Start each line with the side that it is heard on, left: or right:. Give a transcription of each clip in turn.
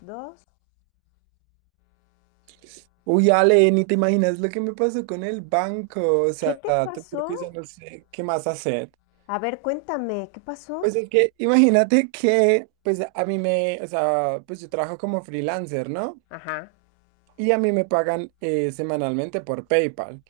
left: Dos.
right: Uy, Ale, ni te imaginas lo que me pasó con el banco. O
left: ¿Qué
right: sea,
left: te
right: te juro que ya
left: pasó?
right: no sé qué más hacer.
left: A ver, cuéntame, ¿qué pasó?
right: Pues es que imagínate que, pues a mí me, o sea, pues yo trabajo como freelancer, ¿no?
left: Ajá,
right: Y a mí me pagan semanalmente por PayPal.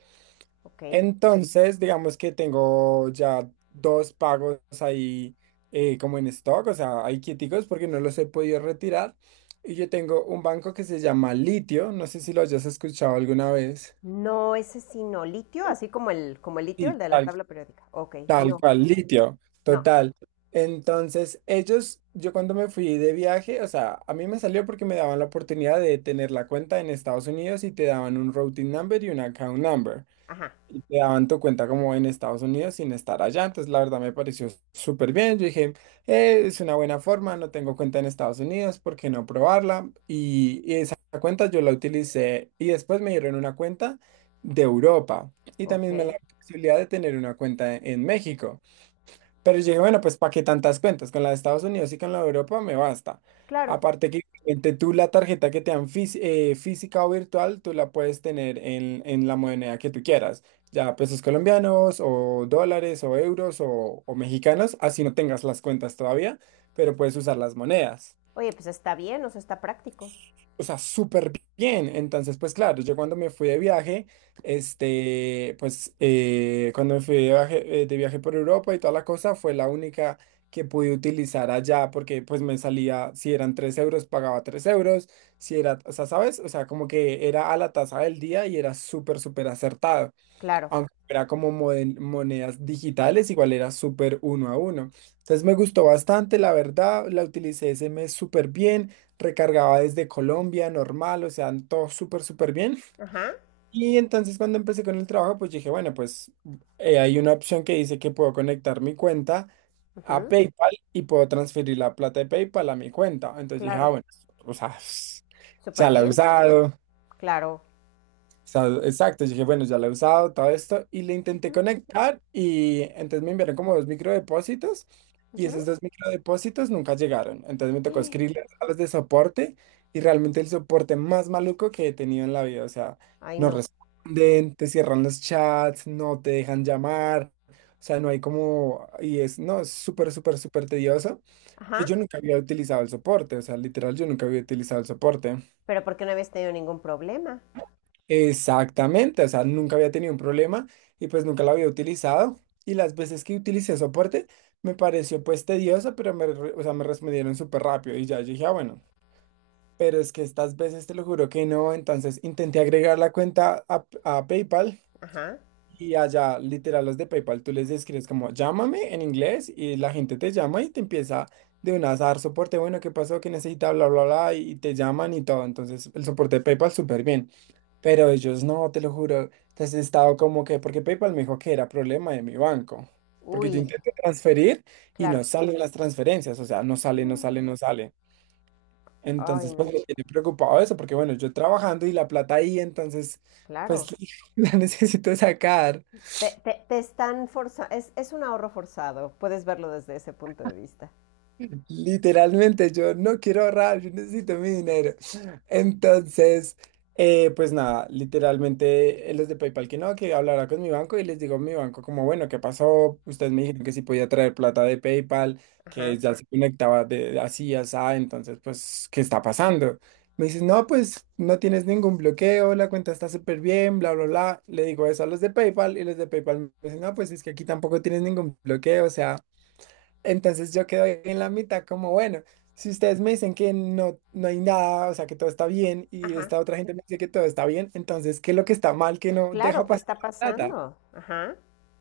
left: ok.
right: Entonces, digamos que tengo ya dos pagos ahí como en stock, o sea, hay quieticos porque no los he podido retirar. Y yo tengo un banco que se llama Litio, no sé si lo hayas escuchado alguna vez.
left: No, ese sí no. ¿Litio? Así como el litio, el
right: Sí,
left: de la
right: tal
left: tabla periódica. Ok,
right: Tal
left: no,
right: cual, litio,
left: no.
right: total. Entonces, ellos, yo cuando me fui de viaje, o sea, a mí me salió porque me daban la oportunidad de tener la cuenta en Estados Unidos y te daban un routing number y un account number
left: Ajá,
right: y te daban tu cuenta como en Estados Unidos sin estar allá. Entonces, la verdad me pareció súper bien. Yo dije, es una buena forma, no tengo cuenta en Estados Unidos, ¿por qué no probarla? Y esa cuenta yo la utilicé y después me dieron una cuenta de Europa y
left: ok.
right: también me la posibilidad de tener una cuenta en México. Pero yo dije, bueno, pues ¿para qué tantas cuentas? Con la de Estados Unidos y con la de Europa me basta.
left: Claro.
right: Aparte que obviamente, tú la tarjeta que te dan física o virtual, tú la puedes tener en la moneda que tú quieras, ya pesos colombianos o dólares o euros o mexicanos, así no tengas las cuentas todavía, pero puedes usar las monedas.
left: Oye, pues está bien, o sea, está práctico.
right: O sea, súper bien. Entonces, pues claro, yo cuando me fui de viaje, cuando me fui de viaje por Europa y toda la cosa, fue la única que pude utilizar allá porque pues me salía, si eran 3 euros, pagaba 3 euros, si era, o sea, ¿sabes? O sea, como que era a la tasa del día y era súper, súper acertado
left: Claro.
right: aunque era como monedas digitales, igual era súper uno a uno. Entonces me gustó bastante, la verdad, la utilicé ese mes súper bien, recargaba desde Colombia, normal, o sea, todo súper, súper bien.
left: Ajá.
right: Y entonces cuando empecé con el trabajo, pues dije, bueno, pues hay una opción que dice que puedo conectar mi cuenta a
left: Ujú,
right: PayPal y puedo transferir la plata de PayPal a mi cuenta. Entonces dije, ah,
left: claro.
right: bueno, o sea,
left: Súper
right: ya la he
left: bien.
right: usado,
left: Claro.
right: sea, exacto, yo dije, bueno, ya la he usado, todo esto, y le intenté
left: Ujú,
right: conectar y entonces me enviaron como dos microdepósitos y esos dos microdepósitos nunca llegaron. Entonces me tocó
left: ujú.
right: escribirles a los de soporte y realmente el soporte más maluco que he tenido en la vida, o sea,
left: Ay,
right: no
left: no.
right: responden, te cierran los chats, no te dejan llamar, o sea, no hay como, y es, no, es súper, súper, súper tedioso, que
left: Ajá.
right: yo nunca había utilizado el soporte, o sea, literal, yo nunca había utilizado el soporte.
left: Pero ¿por qué no habías tenido ningún problema?
right: Exactamente, o sea, nunca había tenido un problema y pues nunca lo había utilizado. Y las veces que utilicé soporte me pareció pues tedioso, pero me, re- o sea, me respondieron súper rápido y ya dije, ah, bueno, pero es que estas veces te lo juro que no, entonces intenté agregar la cuenta a PayPal
left: Ajá.
right: y allá, literal, los de PayPal, tú les escribes como llámame en inglés y la gente te llama y te empieza de una a dar soporte. Bueno, ¿qué pasó? ¿Qué necesita? Bla, bla, bla. Y te llaman y todo. Entonces, el soporte de PayPal súper bien. Pero ellos no, te lo juro. Entonces he estado como que, porque PayPal me dijo que era problema de mi banco. Porque yo
left: Uy,
right: intenté transferir y no
left: claro.
right: salen las transferencias. O sea, no sale, no sale,
left: Mm.
right: no sale.
left: Ay,
right: Entonces, pues
left: no.
right: me tiene preocupado eso, porque bueno, yo trabajando y la plata ahí, entonces, pues
left: Claro.
right: la necesito sacar.
left: Te están forzando, es un ahorro forzado, puedes verlo desde ese punto de vista.
right: Literalmente, yo no quiero ahorrar, yo necesito mi dinero. Entonces, pues nada, literalmente los de PayPal que no, que hablará con mi banco y les digo a mi banco como, bueno, ¿qué pasó? Ustedes me dijeron que sí podía traer plata de PayPal, que
left: Ajá,
right: ya se conectaba de así, así, entonces, pues, ¿qué está pasando? Me dices, no, pues no tienes ningún bloqueo, la cuenta está súper bien, bla, bla, bla. Le digo eso a los de PayPal y los de PayPal me dicen, no, pues es que aquí tampoco tienes ningún bloqueo, o sea. Entonces yo quedo ahí en la mitad como, bueno, si ustedes me dicen que no, no hay nada, o sea, que todo está bien, y
left: ajá.
right: esta otra gente me dice que todo está bien, entonces, ¿qué es lo que está mal que no deja
left: Claro, ¿qué
right: pasar
left: está
right: la plata?
left: pasando? Ajá.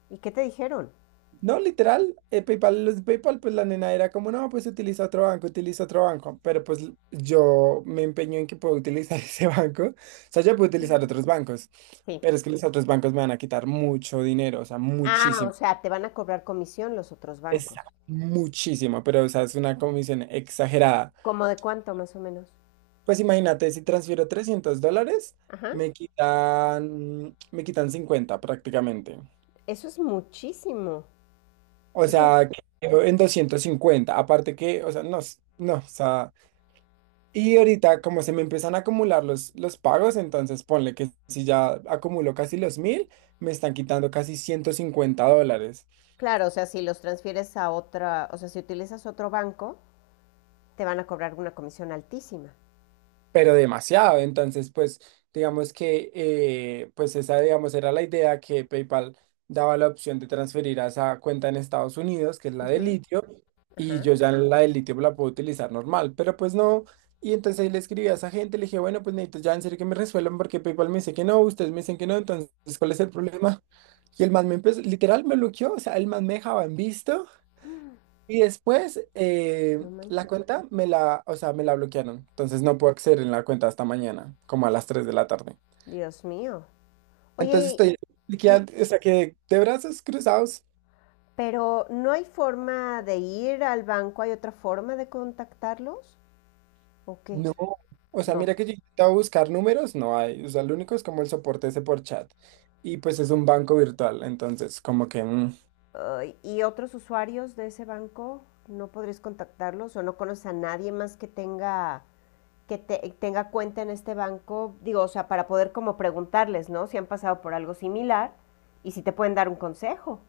left: ¿Y qué te dijeron?
right: No, literal, PayPal, los de PayPal, pues la nena era como, no, pues utiliza otro banco, pero pues yo me empeño en que puedo utilizar ese banco, o sea, yo puedo utilizar
left: Mm.
right: otros bancos,
left: Sí.
right: pero es que los otros bancos me van a quitar mucho dinero, o sea,
left: Ah, o
right: muchísimo.
left: sea, te van a cobrar comisión los otros
right: Es
left: bancos.
right: muchísimo, pero o sea, es una comisión exagerada.
left: ¿Cómo de cuánto más o menos?
right: Pues imagínate, si transfiero $300,
left: Ajá.
right: me quitan 50 prácticamente.
left: Eso es muchísimo.
right: O
left: Eso,
right: sea, quedo en 250. Aparte que, o sea, no, no, o sea, y ahorita como se me empiezan a acumular los pagos, entonces ponle que si ya acumulo casi los mil, me están quitando casi $150.
left: claro, o sea, si los transfieres a otra, o sea, si utilizas otro banco, te van a cobrar una comisión altísima.
right: Pero demasiado. Entonces, pues, digamos que, pues esa, digamos, era la idea que PayPal daba la opción de transferir a esa cuenta en Estados Unidos, que es la de
left: Ujú.
right: litio, y
left: Ajá.
right: yo ya la de litio la puedo utilizar normal, pero pues no. Y entonces ahí le escribí a esa gente, le dije, bueno, pues necesito ya en serio que me resuelvan porque PayPal me dice que no, ustedes me dicen que no, entonces, ¿cuál es el problema? Y el man me empezó, literal, me bloqueó, o sea, el man me dejaba en visto y después
left: No
right: la
left: manches.
right: cuenta me la, o sea, me la bloquearon. Entonces no puedo acceder en la cuenta hasta mañana, como a las 3 de la tarde.
left: Dios mío.
right: Entonces
left: Oye,
right: estoy
left: ¿y,
right: bloqueando, o sea, que de brazos cruzados,
left: pero no hay forma de ir al banco, ¿hay otra forma de contactarlos? ¿O qué?
right: no. O sea,
left: No.
right: mira que yo intentaba buscar números, no hay. O sea, lo único es como el soporte ese por chat. Y pues es un banco virtual, entonces como que...
left: Ay, ¿y otros usuarios de ese banco no podrías contactarlos o no conoces a nadie más que tenga cuenta en este banco? Digo, o sea, para poder como preguntarles, ¿no? Si han pasado por algo similar y si te pueden dar un consejo.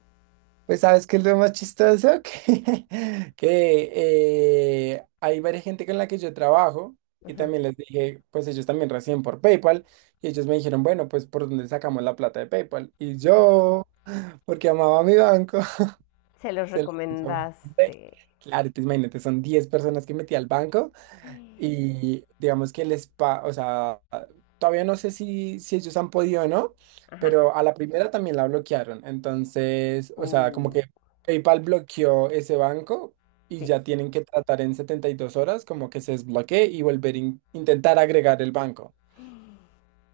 right: pues sabes que es lo más chistoso que, que hay varias gente con la que yo trabajo y
left: Ujú,
right: también les dije, pues ellos también reciben por PayPal y ellos me dijeron, bueno, pues por dónde sacamos la plata de PayPal. Y
left: ujú.
right: yo, porque amaba a mi banco,
left: Se los
right: se lo dije.
left: recomendaste.
right: Claro, entonces imagínate, son 10 personas que metí al banco y digamos que el spa, o sea, todavía no sé si ellos han podido o no,
left: Ajá.
right: pero a la primera también la bloquearon. Entonces, o sea, como
left: Uh,
right: que PayPal bloqueó ese banco y
left: sí.
right: ya tienen que tratar en 72 horas como que se desbloquee y volver a intentar agregar el banco.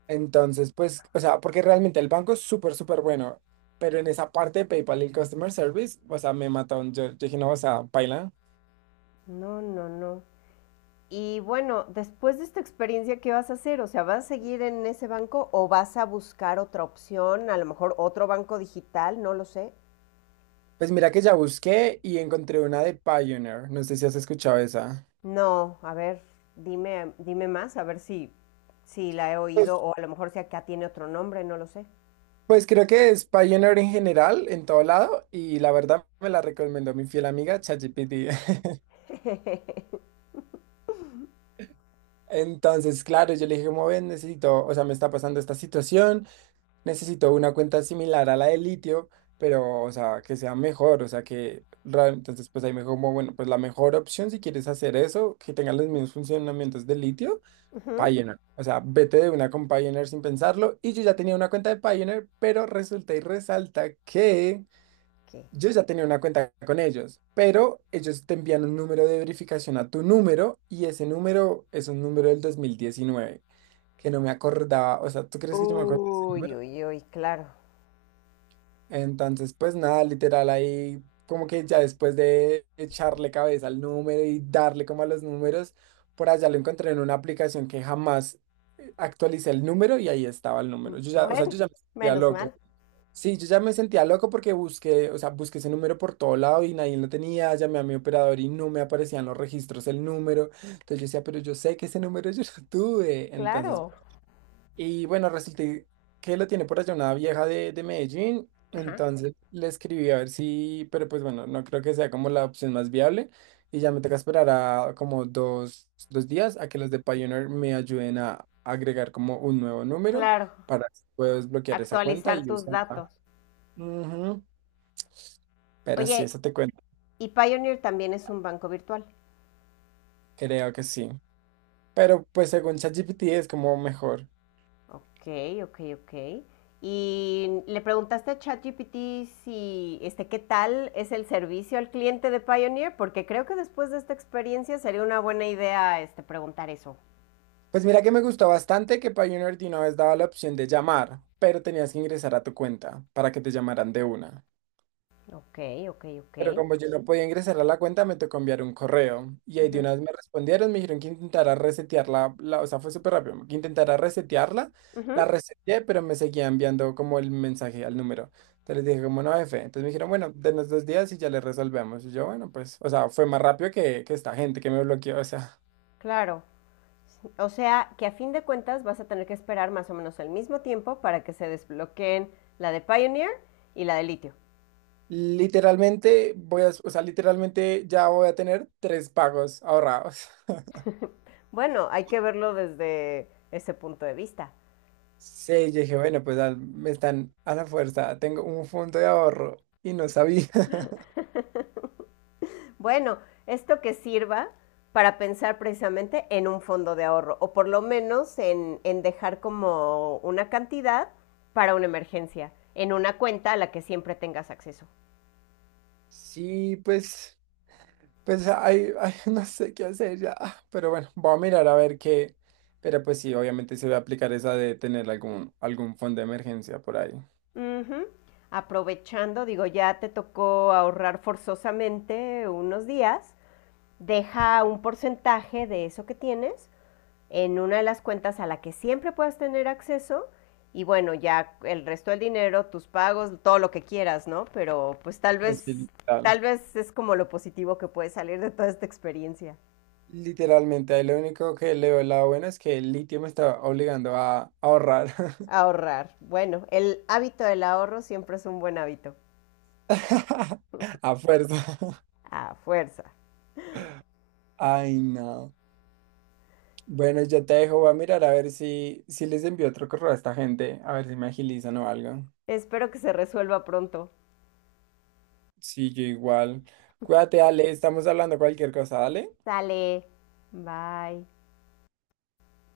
right: Entonces, pues, o sea, porque realmente el banco es súper, súper bueno, pero en esa parte de PayPal y el Customer Service, o sea, me mataron. Yo dije, no, o sea, paila.
left: No, no, no. Y bueno, después de esta experiencia, ¿qué vas a hacer? O sea, ¿vas a seguir en ese banco o vas a buscar otra opción? A lo mejor otro banco digital, no lo sé.
right: Pues mira que ya busqué y encontré una de Pioneer. No sé si has escuchado esa.
left: No, a ver, dime, dime más, a ver si, si la he
right: Pues,
left: oído o a lo mejor si acá tiene otro nombre, no lo sé.
right: pues creo que es Pioneer en general, en todo lado, y la verdad me la recomendó mi fiel amiga ChatGPT. Entonces, claro, yo le dije, como ven, necesito, o sea, me está pasando esta situación, necesito una cuenta similar a la de litio, pero, o sea, que sea mejor, o sea, que, entonces, pues ahí me dijo, como, bueno, pues la mejor opción si quieres hacer eso, que tenga los mismos funcionamientos de litio
left: Ujú.
right: Pioneer. O sea, vete de una con Pioneer sin pensarlo. Y yo ya tenía una cuenta de Pioneer, pero resulta y resalta que
left: Ok.
right: yo ya tenía una cuenta con ellos. Pero ellos te envían un número de verificación a tu número y ese número es un número del 2019, que no me acordaba. O sea, ¿tú crees que yo me acuerdo de ese
left: Uy,
right: número?
left: uy, uy, claro.
right: Entonces, pues nada, literal, ahí como que ya después de echarle cabeza al número y darle como a los números, por allá lo encontré en una aplicación que jamás actualicé el número y ahí estaba el
left: Mm,
right: número. Yo ya, o sea,
left: bueno,
right: yo ya me sentía
left: menos
right: loco.
left: mal.
right: Sí, yo ya me sentía loco porque busqué, o sea, busqué ese número por todo lado y nadie lo tenía, llamé a mi operador y no me aparecían los registros el número. Entonces yo decía, pero yo sé que ese número yo lo tuve. Entonces,
left: Claro.
right: y bueno, resulta que la tiene por allá una vieja de Medellín.
left: Ajá.
right: Entonces le escribí a ver si, pero pues bueno, no creo que sea como la opción más viable. Y ya me toca esperar a como dos, dos días a que los de Pioneer me ayuden a agregar como un nuevo número
left: Claro.
right: para poder desbloquear esa cuenta
left: Actualizar
right: y
left: tus
right: usarla.
left: datos.
right: Ujú, pero sí,
left: Oye,
right: eso te cuento.
left: ¿y Pioneer también es un banco virtual?
right: Creo que sí. Pero pues según ChatGPT es como mejor.
left: Ok, ok, ok. Y le preguntaste a ChatGPT si, ¿qué tal es el servicio al cliente de Pioneer? Porque creo que después de esta experiencia sería una buena idea, preguntar eso.
right: Pues mira que me gustó bastante que Pioneer de una vez daba la opción de llamar, pero tenías que ingresar a tu cuenta para que te llamaran de una.
left: Ok, ok, ok.
right: Pero como yo no podía ingresar a la cuenta, me tocó enviar un correo. Y ahí de
left: Ujú,
right: una vez me respondieron, me dijeron que intentara resetearla, la, o sea, fue súper rápido, que intentara resetearla.
left: ujú,
right: La reseteé, pero me seguía enviando como el mensaje al número. Entonces les dije, como no, F. Entonces me dijeron, bueno, denos dos días y ya le resolvemos. Y yo, bueno, pues, o sea, fue más rápido que esta gente que me bloqueó, o sea.
left: claro. O sea, que a fin de cuentas vas a tener que esperar más o menos el mismo tiempo para que se desbloqueen la de Pioneer y la de litio.
right: Literalmente voy a, o sea, literalmente ya voy a tener tres pagos ahorrados.
left: Bueno, hay que verlo desde ese punto de vista.
right: Sí, yo dije, bueno, pues me están a la fuerza, tengo un fondo de ahorro y no sabía.
left: Bueno, esto que sirva para pensar precisamente en un fondo de ahorro o por lo menos en dejar como una cantidad para una emergencia, en una cuenta a la que siempre tengas acceso.
right: Sí, pues, pues ay, ay, no sé qué hacer ya, pero bueno, voy a mirar a ver qué. Pero pues sí, obviamente se va a aplicar esa de tener algún, algún fondo de emergencia por ahí.
left: Ujú. Aprovechando, digo, ya te tocó ahorrar forzosamente unos días, deja un porcentaje de eso que tienes en una de las cuentas a la que siempre puedas tener acceso y bueno, ya el resto del dinero, tus pagos, todo lo que quieras, ¿no? Pero pues
right: Así, literal.
left: tal vez es como lo positivo que puede salir de toda esta experiencia.
right: Literalmente, ahí lo único que le veo el lado bueno es que el litio me está obligando a ahorrar.
left: Ahorrar. Bueno, el hábito del ahorro siempre es un buen hábito.
right: A fuerza.
left: A fuerza.
right: Ay, no. Bueno, yo te dejo. Voy a mirar a ver si, si les envío otro correo a esta gente, a ver si me agilizan o algo.
left: Espero que se resuelva pronto.
right: Sí, yo igual. Cuídate, Ale. Estamos hablando cualquier cosa, dale.
left: Sale. Bye.